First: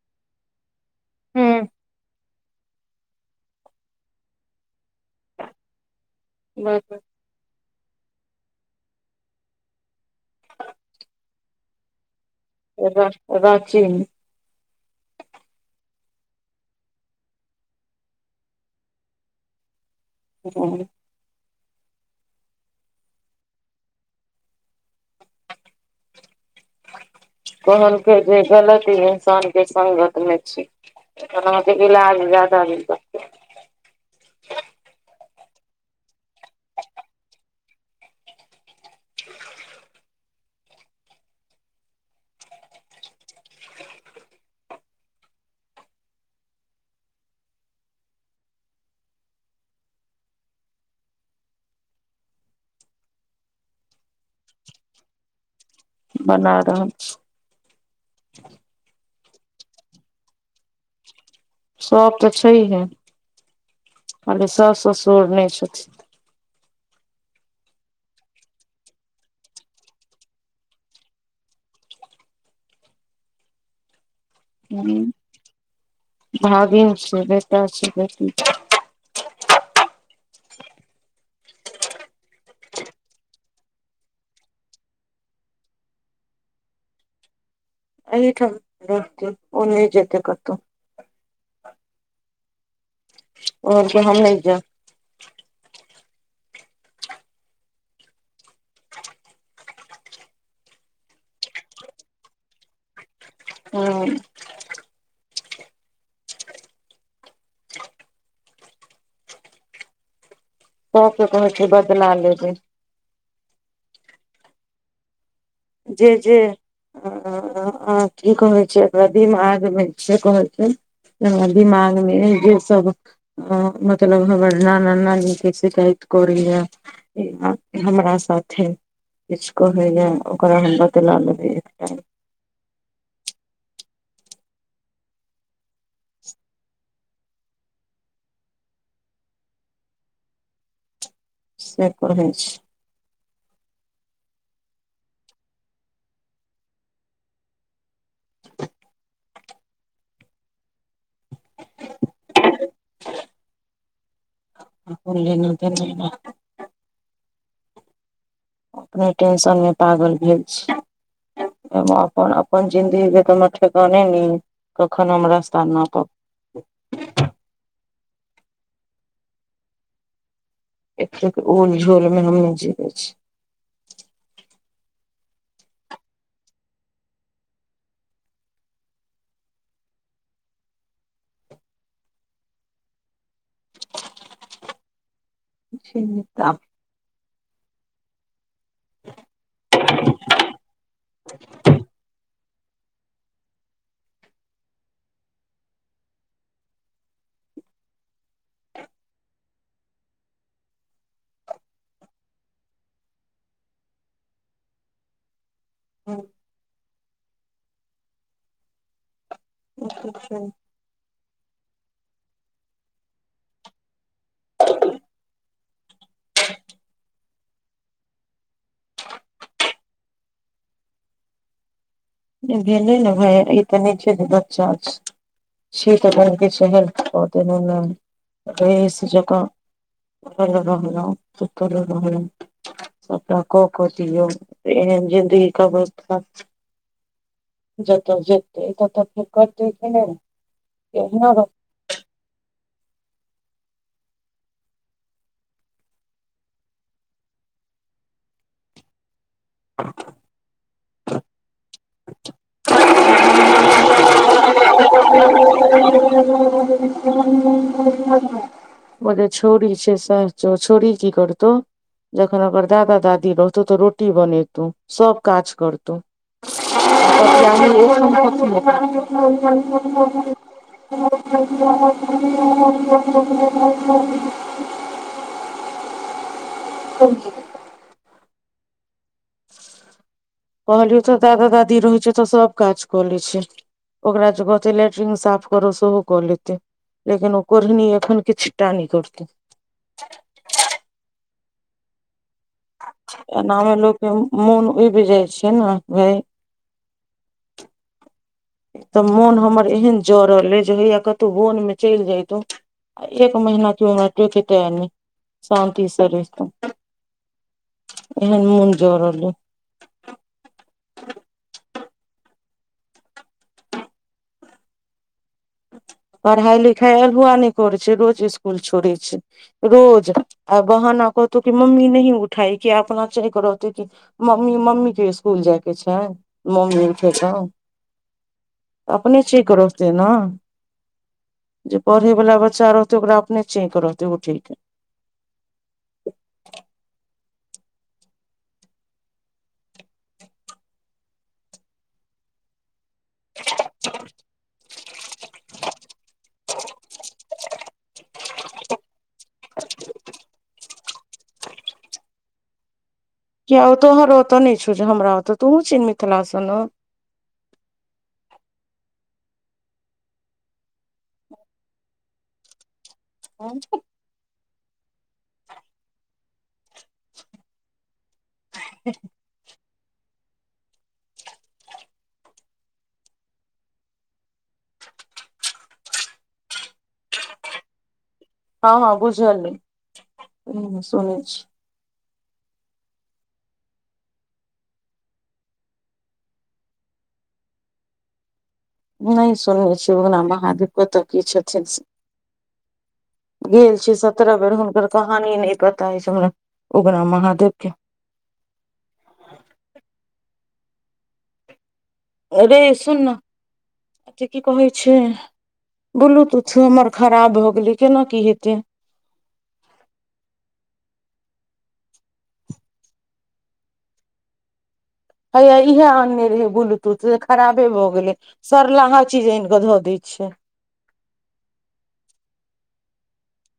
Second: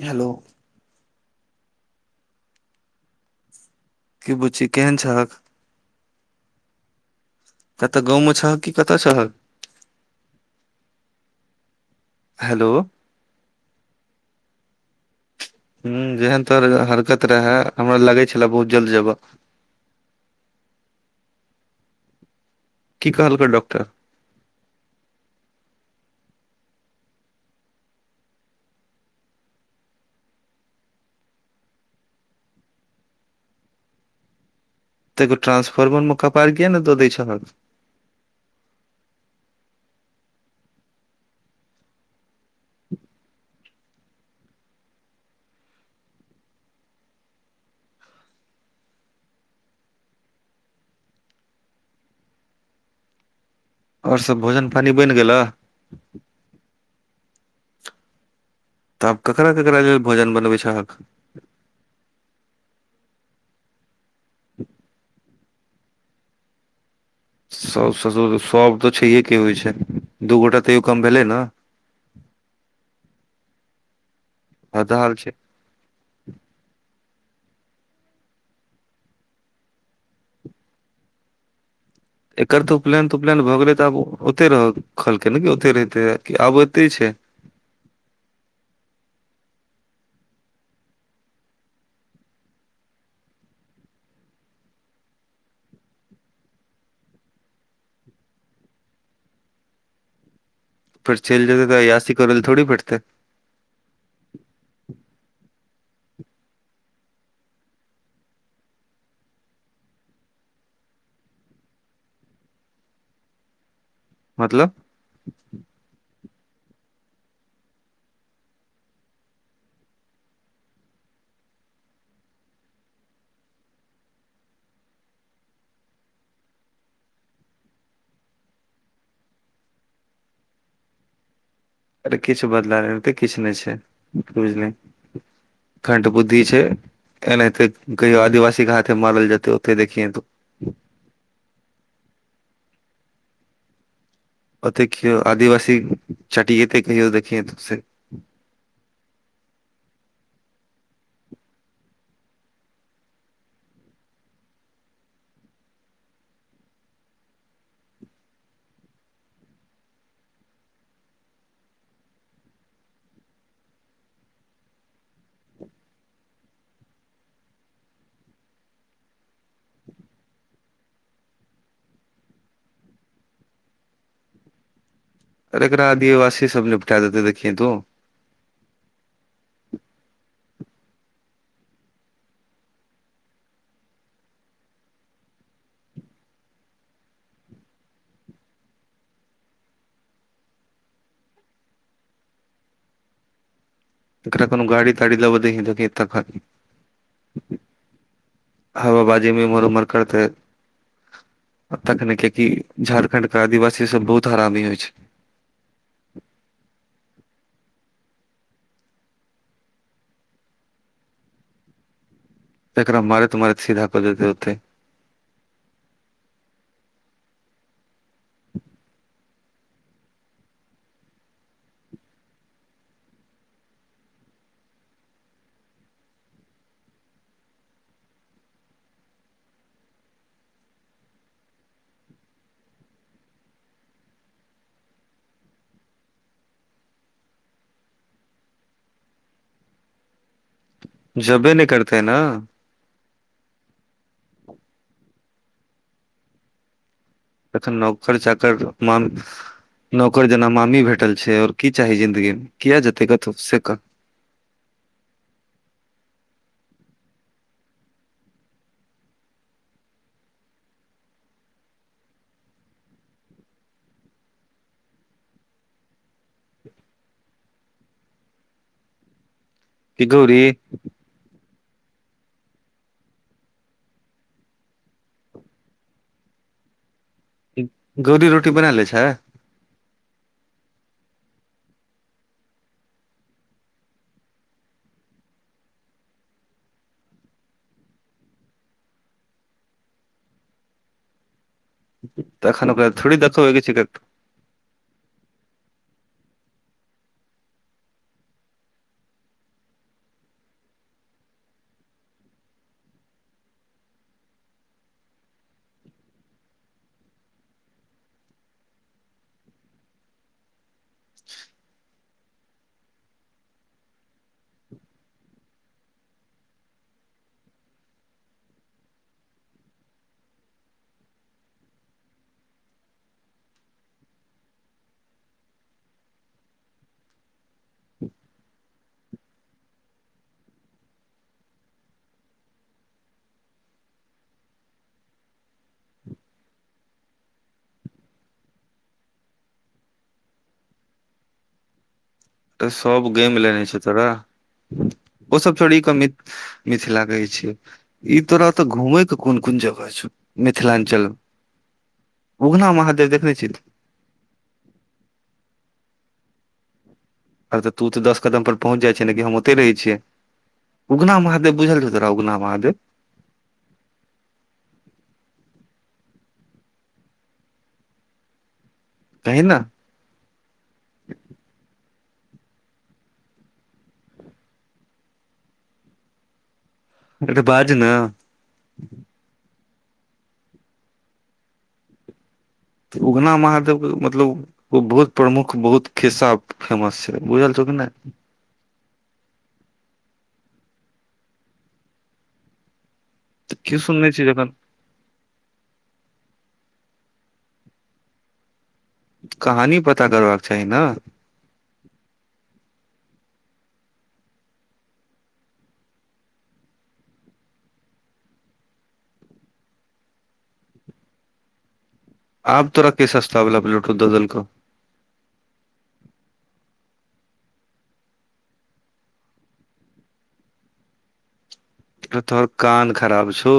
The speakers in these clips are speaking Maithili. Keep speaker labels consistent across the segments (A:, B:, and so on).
A: हेलो
B: हूं [inaudible]
A: की बुची केहन छहक
B: [unintelligible]
A: कत गाँवमे छहक कि कत छहक
B: [unintelligible]
A: हेलो
B: प्राचीन [unintelligible]
A: ह जेहन तोहर हरकत रहे हमरा लगै छले बहुत जल्द जेबह।
B: औ
A: कि कहालकै डॉकटर
B: कहलके जे गलत ई इंसान के सगत मे छी। नत लऽ आब जादा द तऽ
A: तो तनंसफर्मर म कपार किए ने दऽ दै छै और सभ भोजन पानि बनि गेला
B: बना रहा लऽ छै
A: तऽ आब ककरा ककरा लेल भोजन बनबै छै अहाँकेँ
B: सभ तऽ छैहे कहले सास ससुर नहि छथिन
A: सभ ससुर सभ तऽ छैहे के होइ छै दू गोटा तैयो कम भेलै ने हदाहाल छै
B: भाभी छै बेटा छै बेटी
A: एकर त उपनयन त उपनयन भऽ गेलै तऽ आब ओते रह कहलकै ने क ओते रहिते आब एते छै
B: एहिठामत ओ नहि जेत करतहु। क़हलके हम नहि जा
A: सेल जेतै तऽ असी करैल थोड़ी पटतै
B: हू सभके कहै छै बदला लेब
A: मतलब।
B: जे जे कि कहै छै एकरा दिमाग मे छै कहै छै दिमाग मे जे सभ मतलब हम नना ली के शिकायत करीए हमरा साथे किछु कहे या ओकरा हम बादला लेबे
A: किछु बदलाै किछु नहि छै बुझलिय खड बुद्धि छै। ए नहि कि आदिवासी हाथे मारल जाते होते देखिए त
B: से कहे छै
A: ओत क आदिवासी चटियए तकहिऔ देखि
B: [inaudible] फलेन त [unintelligible] अपने टेशनमे पागल भेल छी अपन अपन जिंन्दगी के त ठेकाने न कखन हमरा रस्ता नपब एकर उलझ झोल मे मजि दऽ छै
A: अर एकरा आदिवासी सभ निपठा देतै देखि तू
B: चनता। [inaudible]
A: तरा कोनो गाड़ी ताड़ी लब दै हे तत खा हबा बाजीमे उमर उमर करते तखने कियकि झारखंड के आदिवासी सभ बहुत हरामी होइ छै
B: ह अच्छा अच्छा।
A: पकरा मारैतऽ मारैत सीधा कर देते आते
B: भेलै ने भाय ई त नहि छै जे बच्चा छियै तऽ बड़के शहर [unintelligible] रहिस जंका [unintelligible] सबटा कऽ कऽ दियौ एहन ज़िन्दगी के अवस्था छै जतऽ जेतै ततऽ फेर करतै की नै
A: जबे नहि करतेै न तखन नौकर चाकर माम नौकर जेना मामी भेटल छै आओर की चाही जिंन्दगीमे किया जतै कतौह से कह
B: [unintelligible] ओ जे छोउरी छै से छोउरी की करतौ जखन ओकर दादा दादी रहतहु तऽ रोटी बनेतहु सभ काज करतहु
A: [inaudible] कि गौरी
B: [unintelligible] [unintelligible] [unintelligible]
A: गौरी रोटी बना लै छै
B: कहलियौ तऽ दादा दादी रहै छै तऽ सब काज कऽ लै छै ओकरा जे कहते लैट्रिन साफ करऽ सेहो कऽ लेतै लेकिन ओ कोढ़नी एखन किछ टा नहि करतौ
A: तखन
B: एनामे लोकके मोन उबि जाइ छै ने भाइ एक तऽ मोन हमर एहन जरल अइ जे होइया कतहु वनमे चलि जइतहुँ आ एक महिना हमरा कियौ टोकिता नहि शान्ति सँ रहितौँ एहन मोन जड़ल याए पढ़ाई लिखाई अलहुआ नहि करै छै रोज इसकुल छोड़े छै रोज आ बहाना कहतो कि मम्मी नही उठाई किया अपना चेंक रहतै की मम्मी मम्मी के इसकुल जायके छै मम्मी उठेतौ अपने चेंक रहतै न जे पढ़े वला बच्चा रहतै ओकरा अपने चेंक रहतै उठेय के
A: तऽ सब गेम लेने छो तोरा ओसभ छोड़ि कऽ मि-मिथक लागै छै ई तोरा ओतऽ घूमैय के कोन कोन जगह छौ मिथिलाञ्चल मे उगना महादेव देखने छी
B: किया तोहर ओतऽ ने छौ जे हमरा ओतऽ तुहूँ छिहींन मिथिला सँ ने
A: अ तऽ तू तऽ दस कदम पर पहुँच जाइ छिहींन गे हम ओते रहै छियै उगना महादेव बुझल छो तोरा उगना महादेव
B: ह [unintelligible] [inaudible] [unintelligible]
A: कहिंन न आँ गे बाज न
B: हाँ हाँ बुझलियै हूँ सुनै छी।
A: उगना महादेवके मतलब ओ बहुत प्रमुख बहुत खिस्सा फेमस छै बुझल छौ कि नहि।
B: नहि सुनने छी उगना महादेव कतह की छथिन से। गेल
A: की
B: छी
A: सुनने
B: सत्रह बेर
A: जखन
B: हुनकर कहानी नहि पता छै हमरा उगना महादेव के।
A: कहानी पता करबाक चाही नऽ
B: अरे सुन नऽ त की कहै छै ब्लूतुथ हमर खराब भए गेलै केना की हेते
A: आब तोरा के सस्त बला बलतुथ दऽ देलको
B: हैया इएहे आनने रहे ब्लूटूथ खराबे भऽ गेलै सरलाहा चीज आनि कऽ धऽ दै छियै
A: तोहर कान खराब छौ?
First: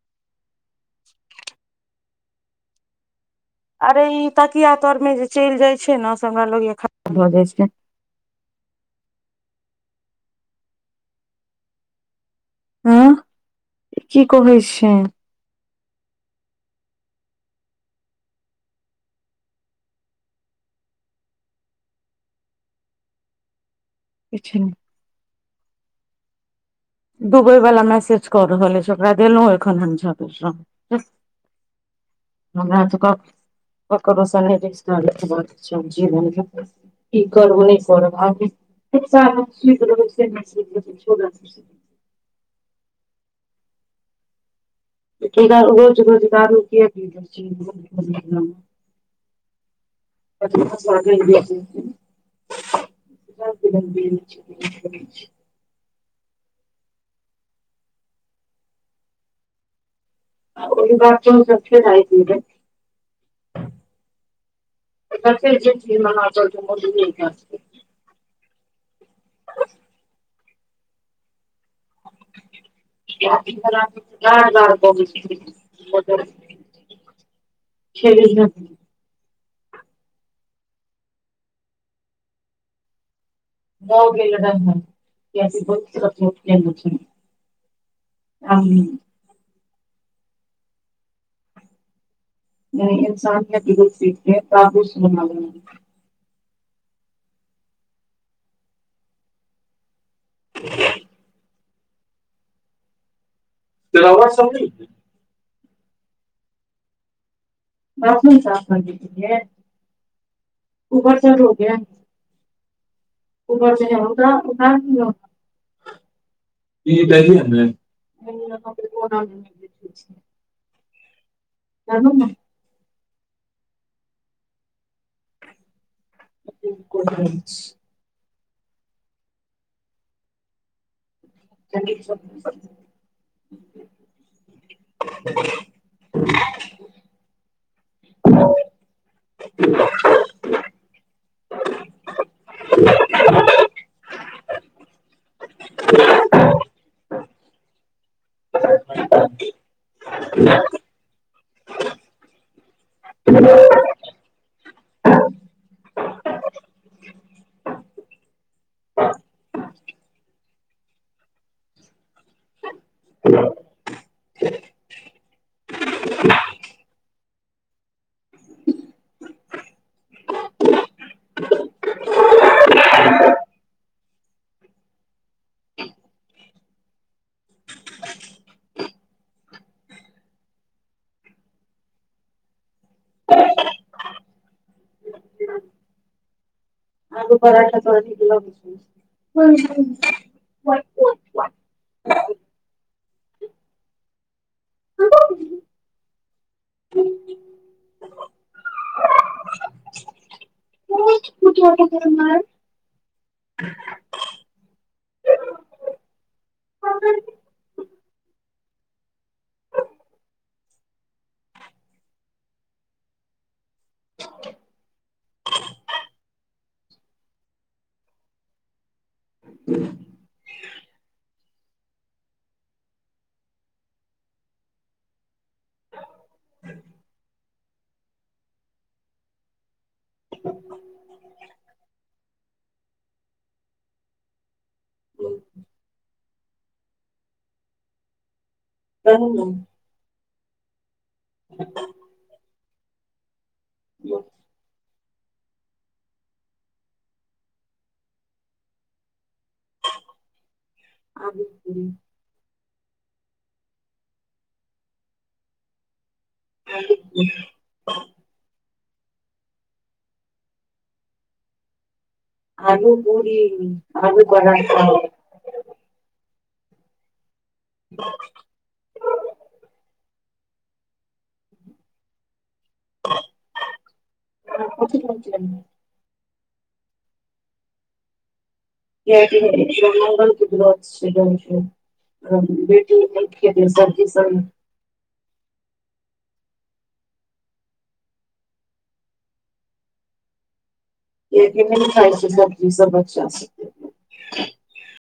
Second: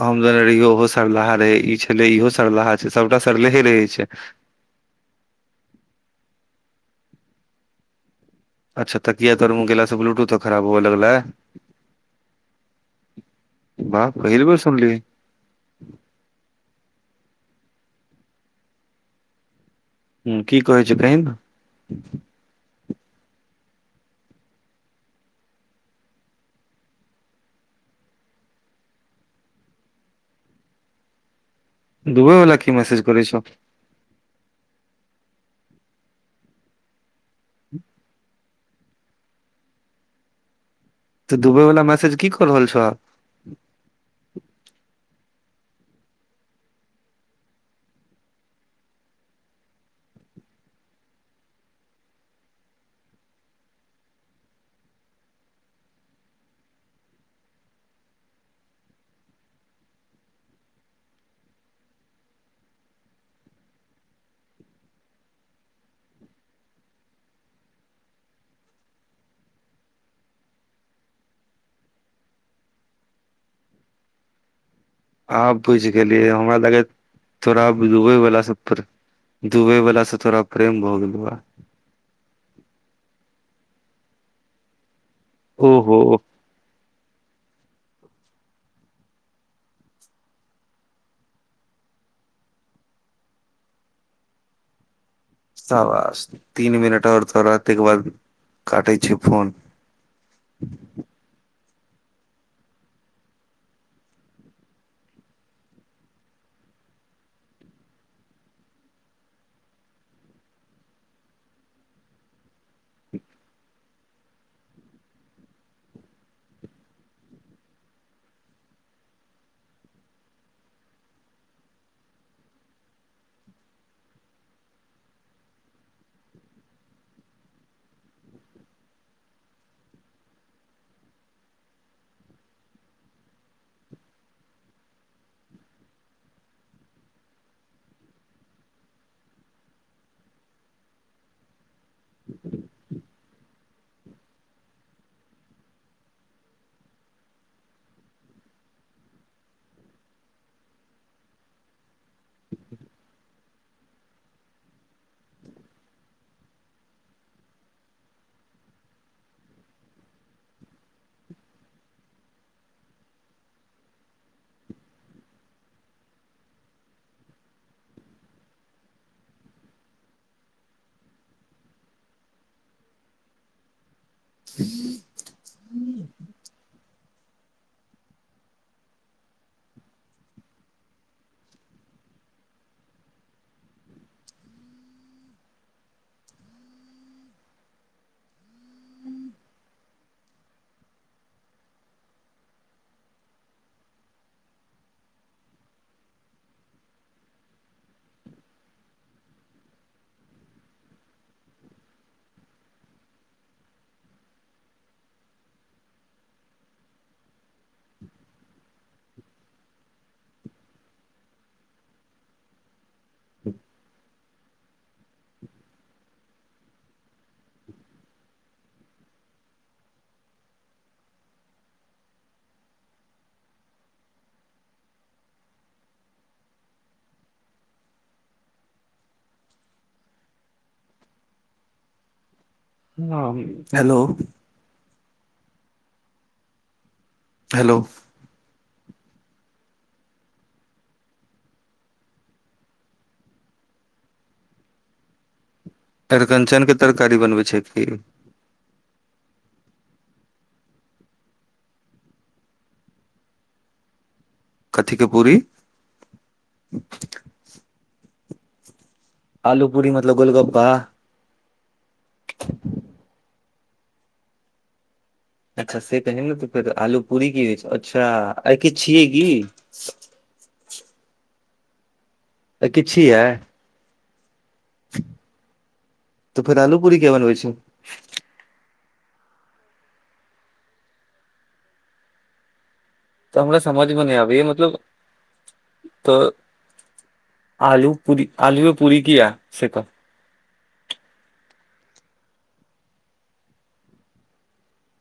A: हम जने रहियौ ओहो सरलाहा रहै ई छलै इहो सरलाहा छै सबटा सरलेहे रहै
B: अरे
A: छै।
B: ई तकिया तरमे जे चलि जाइ छै ने से हमरा लग खराब भऽ जाइ छै।
A: अच्छा तकिया तोर मऽ गेला से ब्लूटूथो खराब हुए लगलाै?
B: हँ
A: बाह
B: की
A: पहिल बेर
B: कहै छै
A: सुनलिय। हू कि कहे छै कहि नऽ
B: किछ नहि। दूबय वालला मैसेज कऽ रहल अछि ओकरा देलहुँ एखन हम
A: दुबई वाला की
B: हमरा
A: मैसेज
B: एतुका
A: करै छौ
B: ककरो से रिश्ता नय निभाबै के छै जेबो न कि करब नहि करब आब
A: तऽ दुबई वालला मैसेज की कर रहल छौ?
B: [unintelligible] रोज रोजगार के की भो रहल छै? कथि [unintelligible] [unintelligible] ओहि बात [unintelligible] [unintelligible] किये कि [unintelligible]
A: आब बुझ गेलियै हमरा लागै तोरा दबै बला सब पर दुबई बला सऽ तोरा प्रेम भ गेलौ ह।
B: भौ गेल ह कि
A: ओहो
B: बहुत क [unintelligible] इन्सानियत [unintelligible]
A: शाबाश तीन मिनट आओर थोड़ा ताके बाद काटे छिय फोन
B: [unintelligible] [unintelligible] बाथरूम साफ [unintelligible] [unintelligible] ई [unintelligible] [unintelligible] [unintelligible] संगे [unintelligible] [unintelligible] [unintelligible] [unintelligible] [unintelligible]
A: [unintelligible]
B: [unintelligible] [unintelligible] [unintelligible]
A: हेलो हेलो।
B: हमही [unintelligible] हू
A: अरिकञ्चनके तरकारी बनबै छै कि
B: आबे छी -
A: कथि के पूरी
B: ज ज [unintelligible]
A: आलू पूरी मतलब गोलगप्पा
B: आलू पूरी आलू पराठा।
A: अच्छा से कहे ने तऽ फेर आलू पूरी कि हो अच्छा आय किछ छिये क आइ किछ छिए
B: [unintelligible]
A: तऽ फेर आलू पूरी के बनबै छै
B: [unintelligible]
A: त हमरा
B: खेतै सब्जी
A: समझमे नहि
B: सब
A: आबइ या मतलब त आलू पूरी आलूये पूरी कीया से कहु
B: कियकी नहि खाइ छै सब्जी सभ बच्चासभ।